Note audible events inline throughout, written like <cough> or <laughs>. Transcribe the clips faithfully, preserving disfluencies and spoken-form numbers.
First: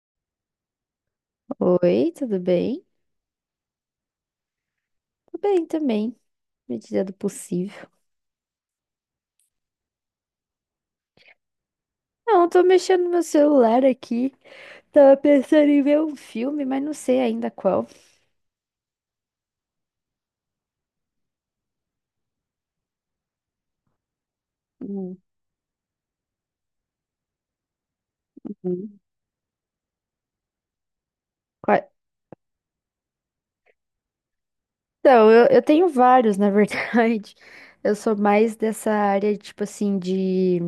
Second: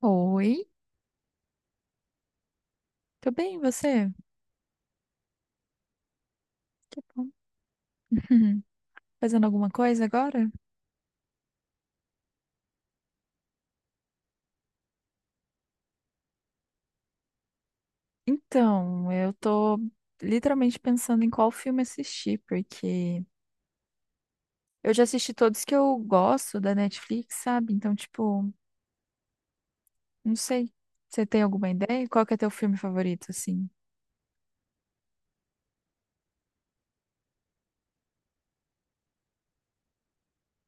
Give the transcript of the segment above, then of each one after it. Oi, Oi, tudo bem? tudo bem, e você? Tudo bem também, Que medida do bom. possível. <laughs> Fazendo alguma coisa agora? Não, eu tô mexendo no meu celular aqui. Tava pensando em ver um filme, mas não sei ainda qual. Então, eu tô literalmente pensando em qual filme assistir, porque eu já Uhum. assisti todos que eu gosto da Netflix, sabe? Então, tipo, não sei. Você tem alguma Qua- ideia? Qual que é teu filme favorito, assim? Então, eu, eu tenho vários, na verdade. <laughs> Eu sou mais dessa área, tipo assim, de,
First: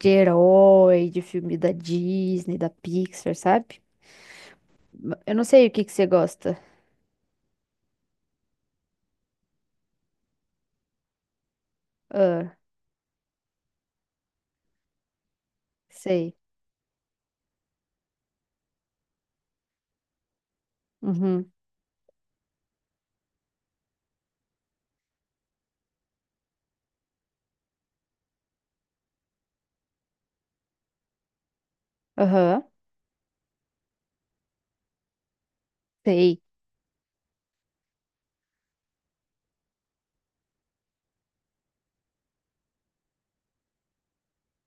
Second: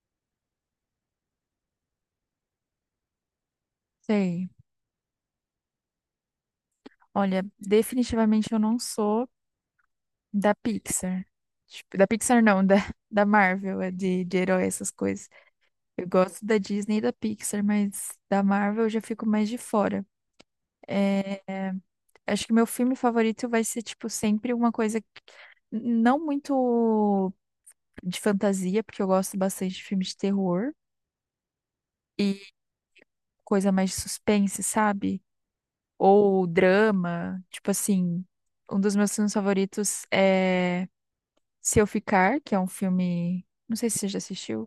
de herói, de filme da Disney, da Pixar, sabe? Sei. Eu não sei o que que você gosta. Olha, definitivamente eu não sou da Pixar. Tipo, da Pixar Ah, não, <laughs> da, da Marvel, é de, de herói, essas coisas. Eu sei. gosto da Disney e da Pixar, mas da Marvel eu já fico mais de fora. É, Uhum. acho que meu filme favorito vai ser, tipo, sempre uma coisa que- não muito de fantasia, porque eu gosto bastante de filme de terror e Aham. coisa mais de suspense, sabe? Sei. Ou drama, tipo assim, um dos meus filmes favoritos é Se Eu Ficar, que é um filme, não sei se você já assistiu.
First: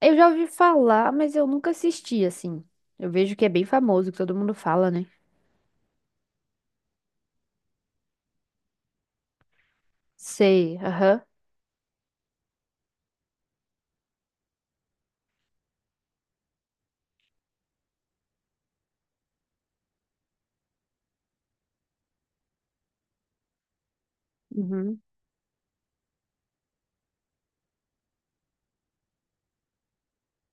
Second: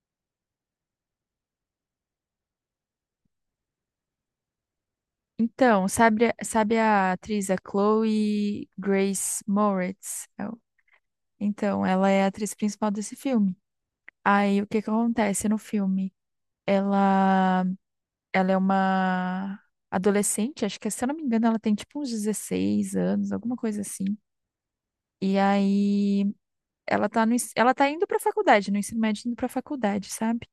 Eu já ouvi falar, mas eu nunca assisti, assim. Eu vejo que é bem famoso, que todo mundo fala, né? Então, sabe, sabe a atriz, a Chloe Grace Moretz? Sei, aham. Então, ela é a atriz principal desse filme. Aí, o que que acontece no filme? Ela, ela é uma adolescente, acho que, se eu não me engano, ela tem tipo uns dezesseis anos, alguma coisa assim. Uhum, E aí, ela tá no, ens- ela tá indo pra faculdade, no ensino médio, indo pra faculdade, sabe?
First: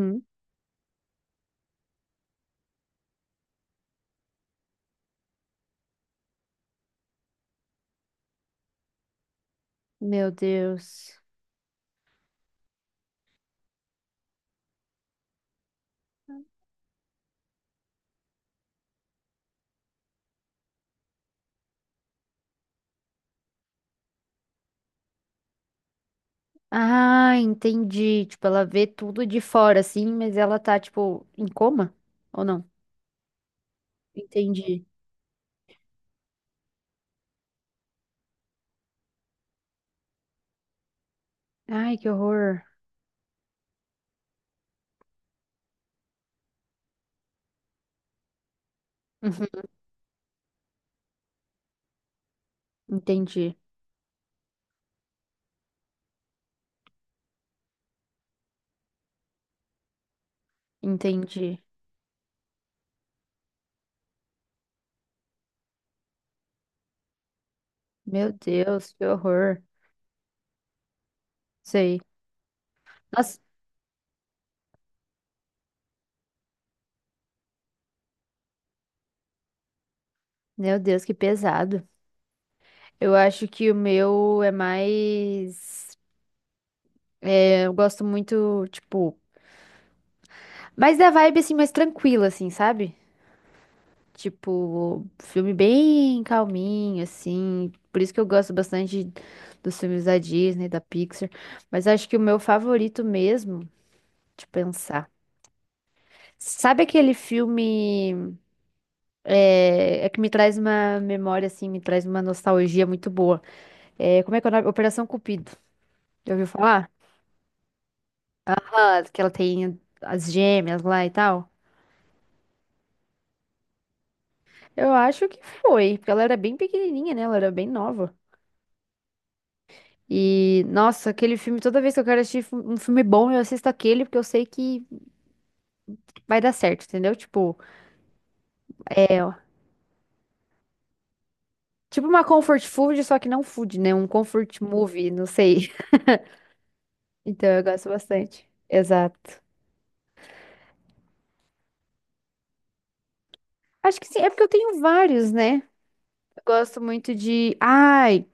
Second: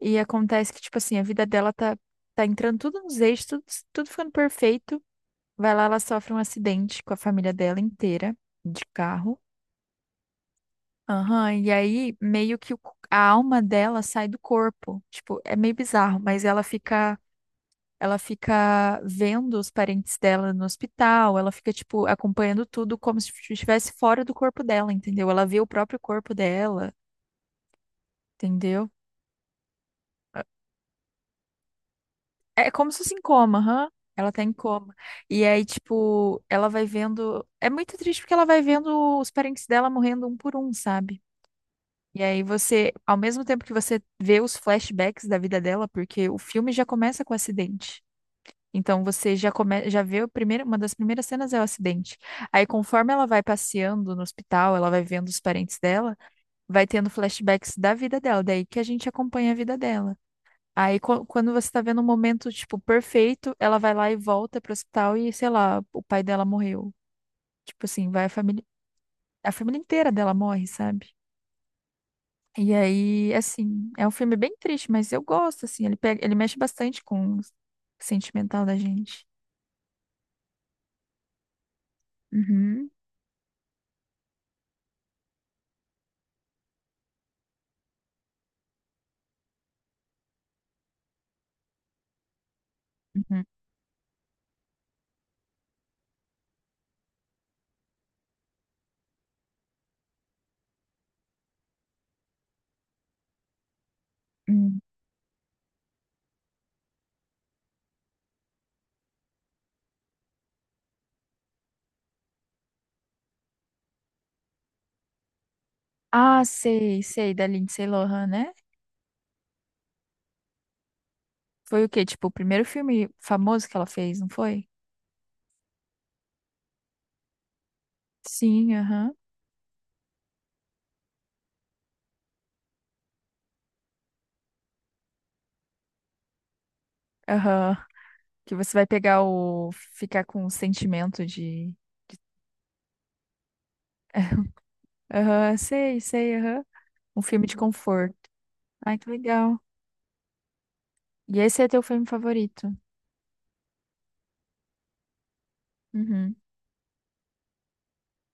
E acontece que, tipo assim, a vida dela tá, tá entrando tudo nos eixos, tudo, tudo ficando perfeito. Vai lá, ela sofre um acidente com a família dela inteira, de carro. Meu Deus. Aham, e aí meio que o c- a alma dela sai do corpo. Tipo, é meio bizarro, mas ela fica, ela fica vendo os parentes dela no hospital, ela fica, tipo, acompanhando tudo como se estivesse fora do corpo dela, entendeu? Ela vê o próprio corpo dela, Ah, entendi. Tipo, ela vê entendeu? tudo de fora, assim, mas Ah, ela tá, tipo, em coma? Ou É não? é como se fosse em coma, aham. Ela tá em Entendi. coma. E aí, tipo, ela vai vendo. É muito triste porque ela vai vendo os parentes dela morrendo um por um, sabe? Ai, que E aí horror. você, ao mesmo tempo que você vê os flashbacks da vida dela, porque o filme já começa com o acidente. Então você já Uhum, come, já vê o primeiro, uma das primeiras cenas é o acidente. Aí conforme ela vai entendi, passeando no hospital, ela vai vendo os parentes dela, vai tendo flashbacks da vida dela, daí que a gente acompanha a vida dela. Aí qu- quando entendi. você tá vendo um momento tipo perfeito, ela vai lá e volta pro hospital e sei lá, o pai dela morreu. Tipo assim, vai a Meu família, Deus, que a horror. família inteira dela morre, sabe? Sei. E aí, Nossa, assim, é um filme bem triste, mas eu gosto, assim, ele pega, ele mexe bastante com o sentimental da gente. meu Deus, que pesado. Uhum. Eu acho que o meu é mais. É, eu gosto muito, tipo. Mas da vibe, assim, mais tranquila, assim, sabe? Uhum, Tipo, filme bem calminho, assim. Por isso que eu gosto bastante dos filmes da Disney, da Pixar. Mas acho que o meu favorito mesmo, de uhum. pensar. Sabe aquele filme é, é que me traz uma memória, assim, me traz uma nostalgia muito boa? É, como é que é o nome? Operação Cupido. Já Ah, ouviu falar? sei, sei, da Lindsay Lohan, né? Ah, que ela tem as gêmeas lá e tal. Foi o quê? Tipo, o primeiro filme famoso que ela fez, não foi? Eu acho que foi, porque ela era bem pequenininha, né? Ela era bem nova. Sim, aham. E, nossa, aquele filme, toda vez que eu quero assistir fi- um filme bom, eu assisto aquele, porque eu sei que vai dar certo, entendeu? Tipo, Aham. Que você vai pegar é, ó, o. Ficar com o sentimento de. tipo uma <laughs> comfort food, só que não food, né? Um comfort movie, não Aham, sei. <laughs> sei, sei, aham. Um filme Então, de eu gosto conforto. bastante. Ai, que Exato. legal. E esse é teu filme favorito? Acho que sim, é porque eu tenho vários, né? Uhum. Eu gosto muito de. Ai,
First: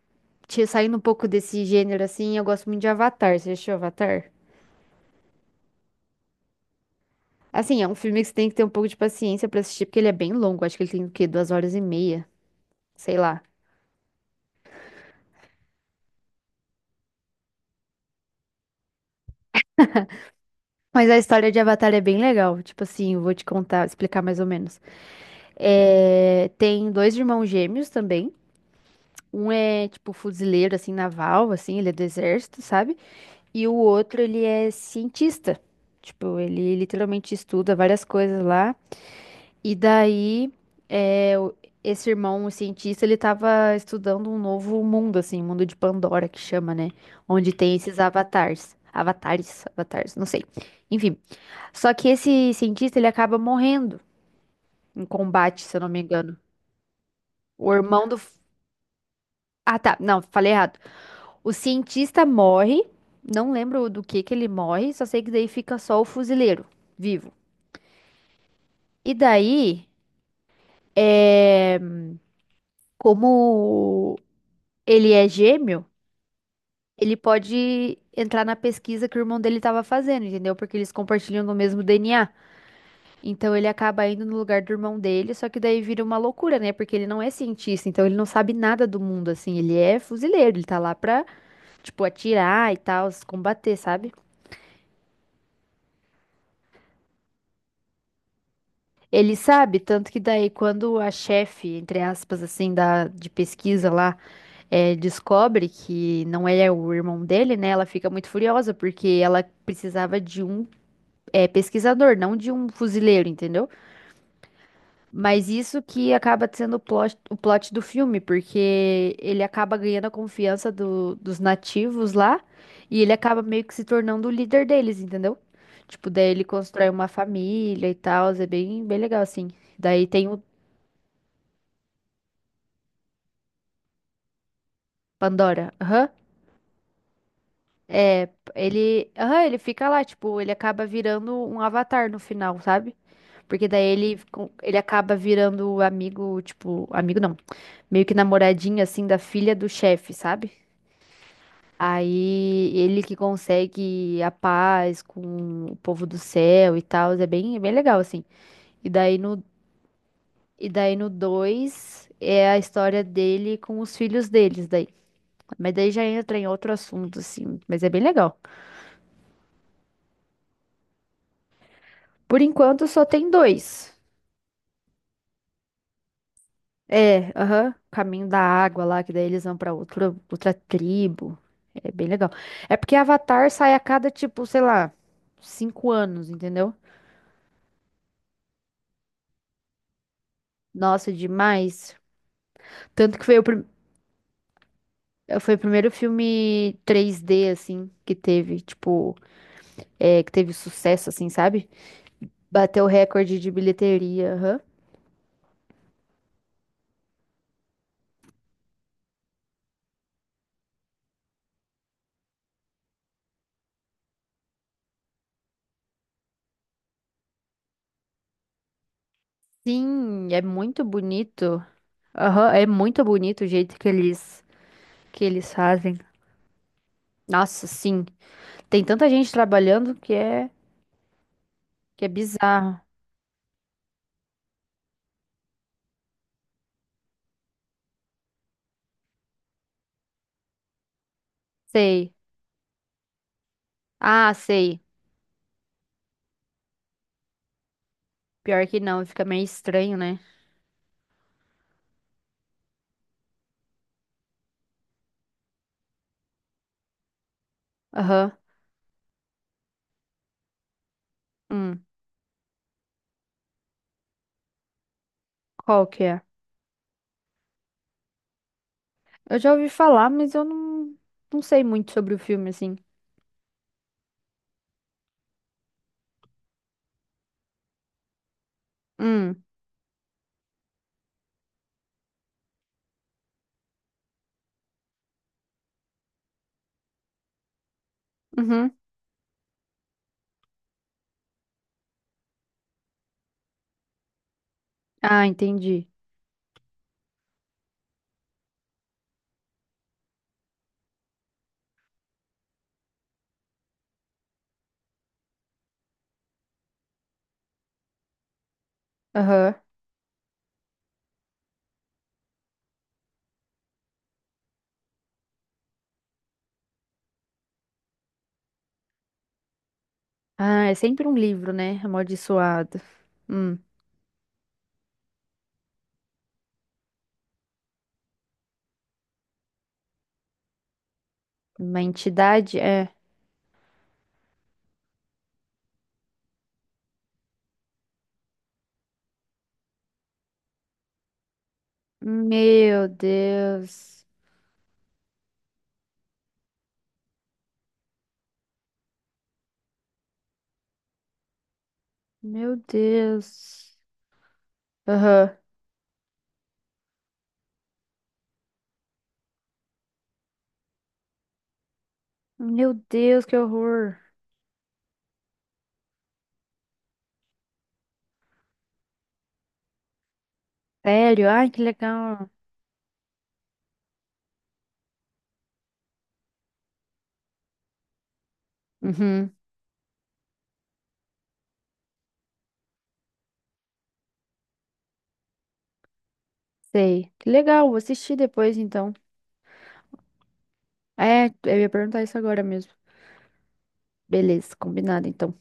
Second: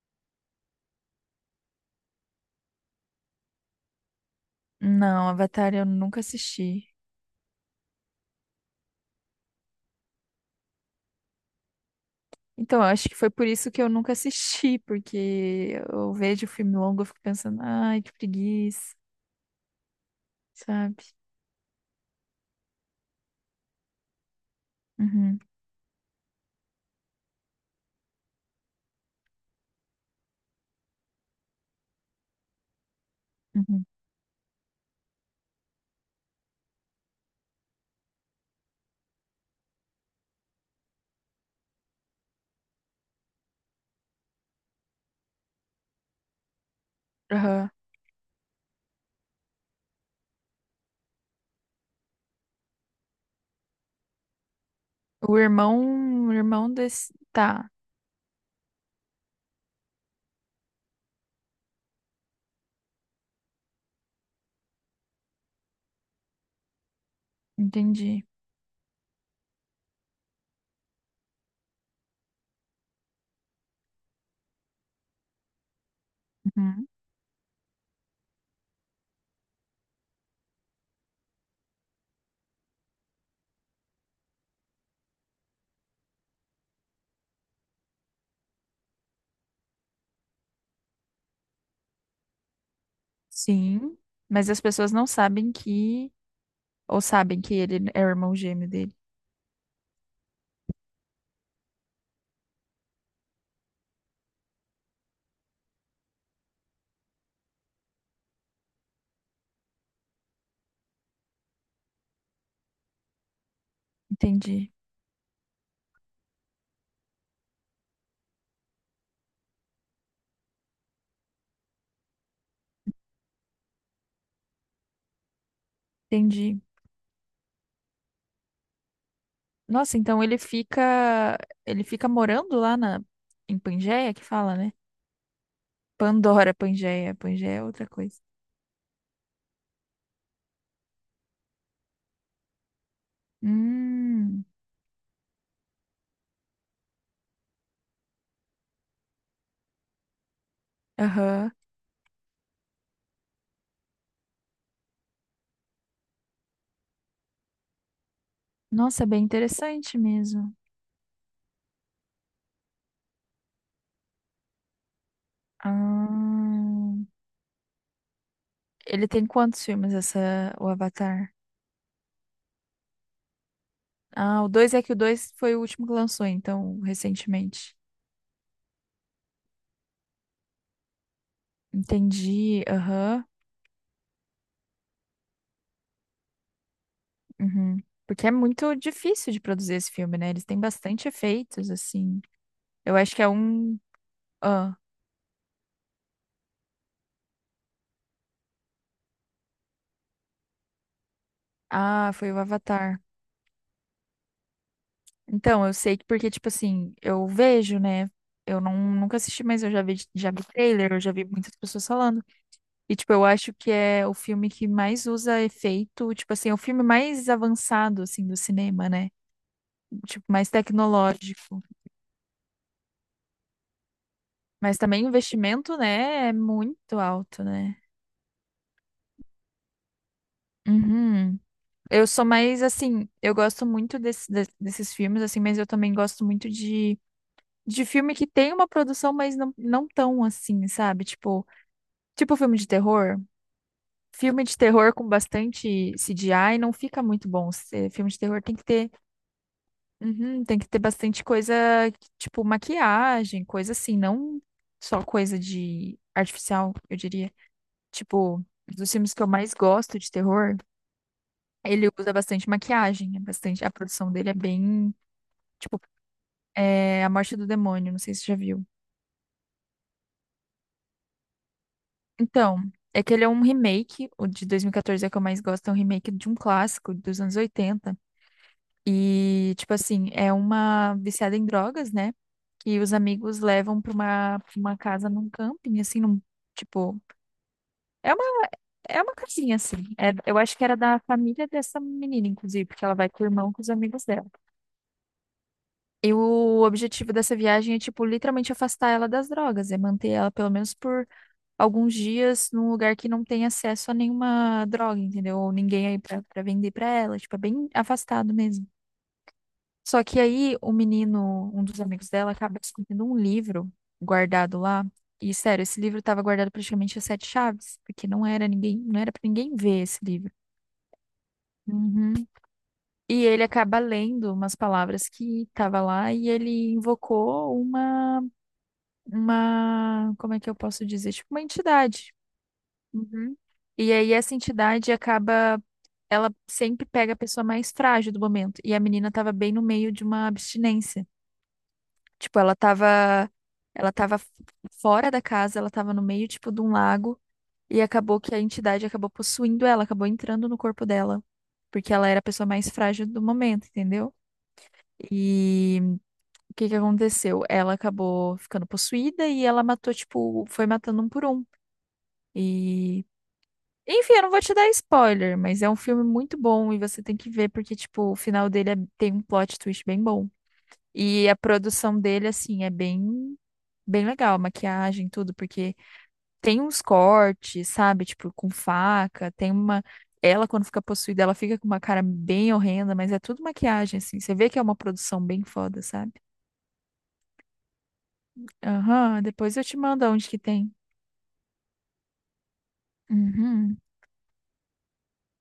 te- saindo um pouco desse gênero assim, eu gosto muito de Avatar. Você já assistiu Avatar? Não, Avatar eu nunca assisti. Assim, é um filme que você tem que ter um pouco de paciência pra assistir, porque ele é bem longo. Acho que ele tem o quê? Duas horas e meia, Então, eu acho que sei foi lá. por isso que eu nunca assisti, <laughs> porque eu vejo filme longo, eu fico pensando, ai, que preguiça, sabe? Mas a história de Avatar é bem legal. Tipo assim, eu vou te contar, explicar mais ou menos. Uhum, É, tem dois irmãos gêmeos também. Um é, tipo, fuzileiro, assim, naval, assim, ele é do exército, sabe? E o uhum, outro, ele é cientista. Tipo, ele literalmente estuda várias coisas lá. E daí, é, o- esse irmão, o cientista, ele tava estudando um novo mundo, assim, mundo de Pandora, que chama, né? Onde aham. tem esses avatares. Avatares, avatares, não sei. Enfim. Só que esse cientista, ele acaba morrendo em O combate, se eu não me irmão, o engano. irmão desse. Tá, O irmão do... Ah, tá. Não, falei errado. O cientista morre, não lembro do que que ele morre, só sei que daí fica só o fuzileiro vivo. entendi. E daí, é... como ele é gêmeo, Uhum, ele pode entrar na pesquisa que o irmão dele estava fazendo, entendeu? Porque eles compartilham do mesmo D N A. Então ele acaba indo no lugar do irmão dele, só que daí vira uma loucura, né? Porque ele não é cientista, então ele não sabe nada do mundo, assim. Ele é fuzileiro, ele tá lá pra, tipo, atirar e tal, se combater, Sim, sabe? mas as pessoas não sabem que. Ou sabem que ele é o irmão gêmeo dele. Ele sabe, tanto que daí quando a chefe, entre aspas, assim, da, de pesquisa lá, eh, descobre que não é o irmão dele, né? Ela fica muito furiosa, porque ela precisava de um, eh, pesquisador, não de um fuzileiro, entendeu? Entendi, Mas isso que acaba sendo o plot, o plot do filme, porque ele acaba ganhando a confiança do- dos nativos lá e ele acaba meio que se tornando o líder deles, entendeu? Tipo, daí ele entendi. constrói uma família e tal, é bem, bem legal assim. Nossa, Daí então tem ele o fica, ele fica morando lá na em Pangeia, que fala, né? Pandora. Aham. Pandora, Pangeia, Pangeia é outra coisa. É, ele, aham, ele fica lá, tipo, ele acaba virando um avatar no final, sabe? Porque daí ele, Hum, com- ele acaba virando amigo, tipo, amigo não, meio que namoradinho assim da filha do chefe, sabe? aham. Aí ele que consegue a paz com o povo do céu e tal, é bem, é bem legal assim. E Nossa, é daí bem no interessante mesmo. e daí no dois é a história dele com os filhos deles daí. Mas daí já entra em outro Ah, assunto assim, mas é bem legal. ele tem quantos filmes essa o Avatar? Por enquanto só tem dois. Ah, o dois é que o dois foi o último que lançou, então, É, aham, recentemente. Caminho da Água lá, que daí eles vão pra outra outra tribo. É bem legal. Entendi, É porque aham. Avatar sai a cada tipo, sei lá, cinco anos, entendeu? Uhum. Porque é muito difícil de produzir esse filme, né? Eles têm bastante Nossa, efeitos, demais. assim. Eu acho Tanto que que é foi o primeiro. um Ah, Foi o primeiro filme três D, assim, que teve, tipo, é, que teve sucesso, assim, sabe? ah, foi o Bateu o Avatar. recorde de bilheteria, aham. Então, eu sei que porque, tipo assim, eu vejo, né? Eu não, nunca assisti, mas eu já vi, já vi trailer, eu já vi muitas pessoas falando. E, tipo, eu acho que é o filme que mais usa efeito, tipo assim, é o filme mais avançado, assim, do cinema, né? Tipo, Sim, é mais muito tecnológico. bonito. Aham, é muito bonito o jeito que eles, Mas também o que eles investimento, fazem. né, é muito alto, Nossa, né? sim. Tem tanta gente trabalhando que é, Uhum. que Eu é sou mais, bizarro. assim, eu gosto muito desse, de- desses filmes, assim, mas eu também gosto muito de de filme que tem uma produção, mas não, não tão assim, sabe? Tipo, Sei. tipo filme de terror. Ah, Filme de sei. terror com bastante C G I não fica muito bom. Se- Filme de terror tem que Pior que ter, não, fica meio estranho, né? uhum, tem que ter bastante coisa, tipo maquiagem, coisa assim, não só coisa de artificial, eu diria. Aham. Tipo, dos filmes que eu mais gosto de terror, Hum, ele usa bastante maquiagem, é bastante, a produção dele é bem, tipo, qual que é? é, A Morte do Demônio, não sei se você já viu. Eu já ouvi falar, mas eu não, não sei muito sobre o filme, Então, assim. é que ele é um remake, o de dois mil e quatorze é que eu mais gosto, é um remake de um clássico dos anos oitenta. Hum. E, tipo assim, é uma viciada em drogas, né? Que os amigos levam pra uma, pra uma casa num camping, assim, num, tipo, é uma, Uhum. é uma casinha, assim. É- eu acho que era da família dessa menina, inclusive, porque ela vai com o irmão, com os amigos dela. Ah, entendi. E o objetivo dessa viagem é, tipo, literalmente afastar ela das drogas, é manter ela pelo menos por alguns dias num lugar que não tem acesso a nenhuma droga, entendeu? Ou ninguém aí pra, pra vender pra ela, tipo, é bem afastado mesmo. Aham. Só que aí o menino, um dos amigos dela, acaba escondendo um livro guardado lá. E sério, esse livro estava guardado praticamente a sete chaves, porque não era ninguém, não era para ninguém ver esse livro. Ah, é sempre um livro, né? Uhum. Amaldiçoado. E ele Hum. acaba lendo umas palavras que estava lá e ele invocou uma, uma, como é que eu posso dizer? Tipo, uma Uma entidade. entidade? É. Uhum. E aí essa entidade acaba, ela sempre pega a pessoa mais frágil do momento. E a menina tava bem no meio de uma abstinência. Tipo, ela Meu tava, ela Deus. tava f- fora da casa, ela tava no meio, tipo, de um lago. E acabou que a entidade acabou possuindo ela, acabou entrando no corpo dela. Porque ela era a pessoa Meu mais frágil do momento, Deus. entendeu? Aham. E o que que aconteceu? Ela acabou ficando possuída e ela matou, tipo, foi matando um por um. Meu e Deus, que horror. Enfim, eu não vou te dar spoiler, mas é um filme muito bom e você tem que ver porque, tipo, o final dele é- tem um plot twist bem bom. Sério? E a Ai, que produção dele, legal. assim, é bem, bem legal, a maquiagem, tudo, porque tem uns cortes, sabe? Tipo, com faca, Uhum. tem uma. Ela, quando fica possuída, ela fica com uma cara bem horrenda, mas é tudo maquiagem, assim. Você vê que é uma produção bem foda, sabe? Sei. Que legal, vou assistir depois então. Aham, depois eu te mando onde que tem. É, eu ia perguntar isso agora mesmo. Uhum. Beleza, combinado então.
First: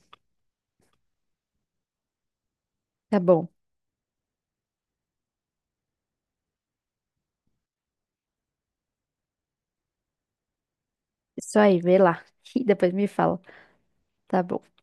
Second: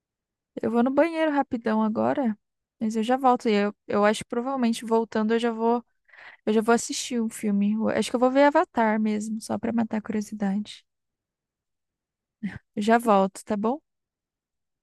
Eu vou no banheiro rapidão agora. Mas eu já Tá volto. bom. E eu, eu acho que provavelmente voltando eu já vou Eu já vou assistir um filme. Eu Acho que eu vou ver Avatar mesmo, só pra matar a curiosidade. Isso aí, vê lá. <laughs> E Eu depois já me fala. volto, tá bom? Tá bom.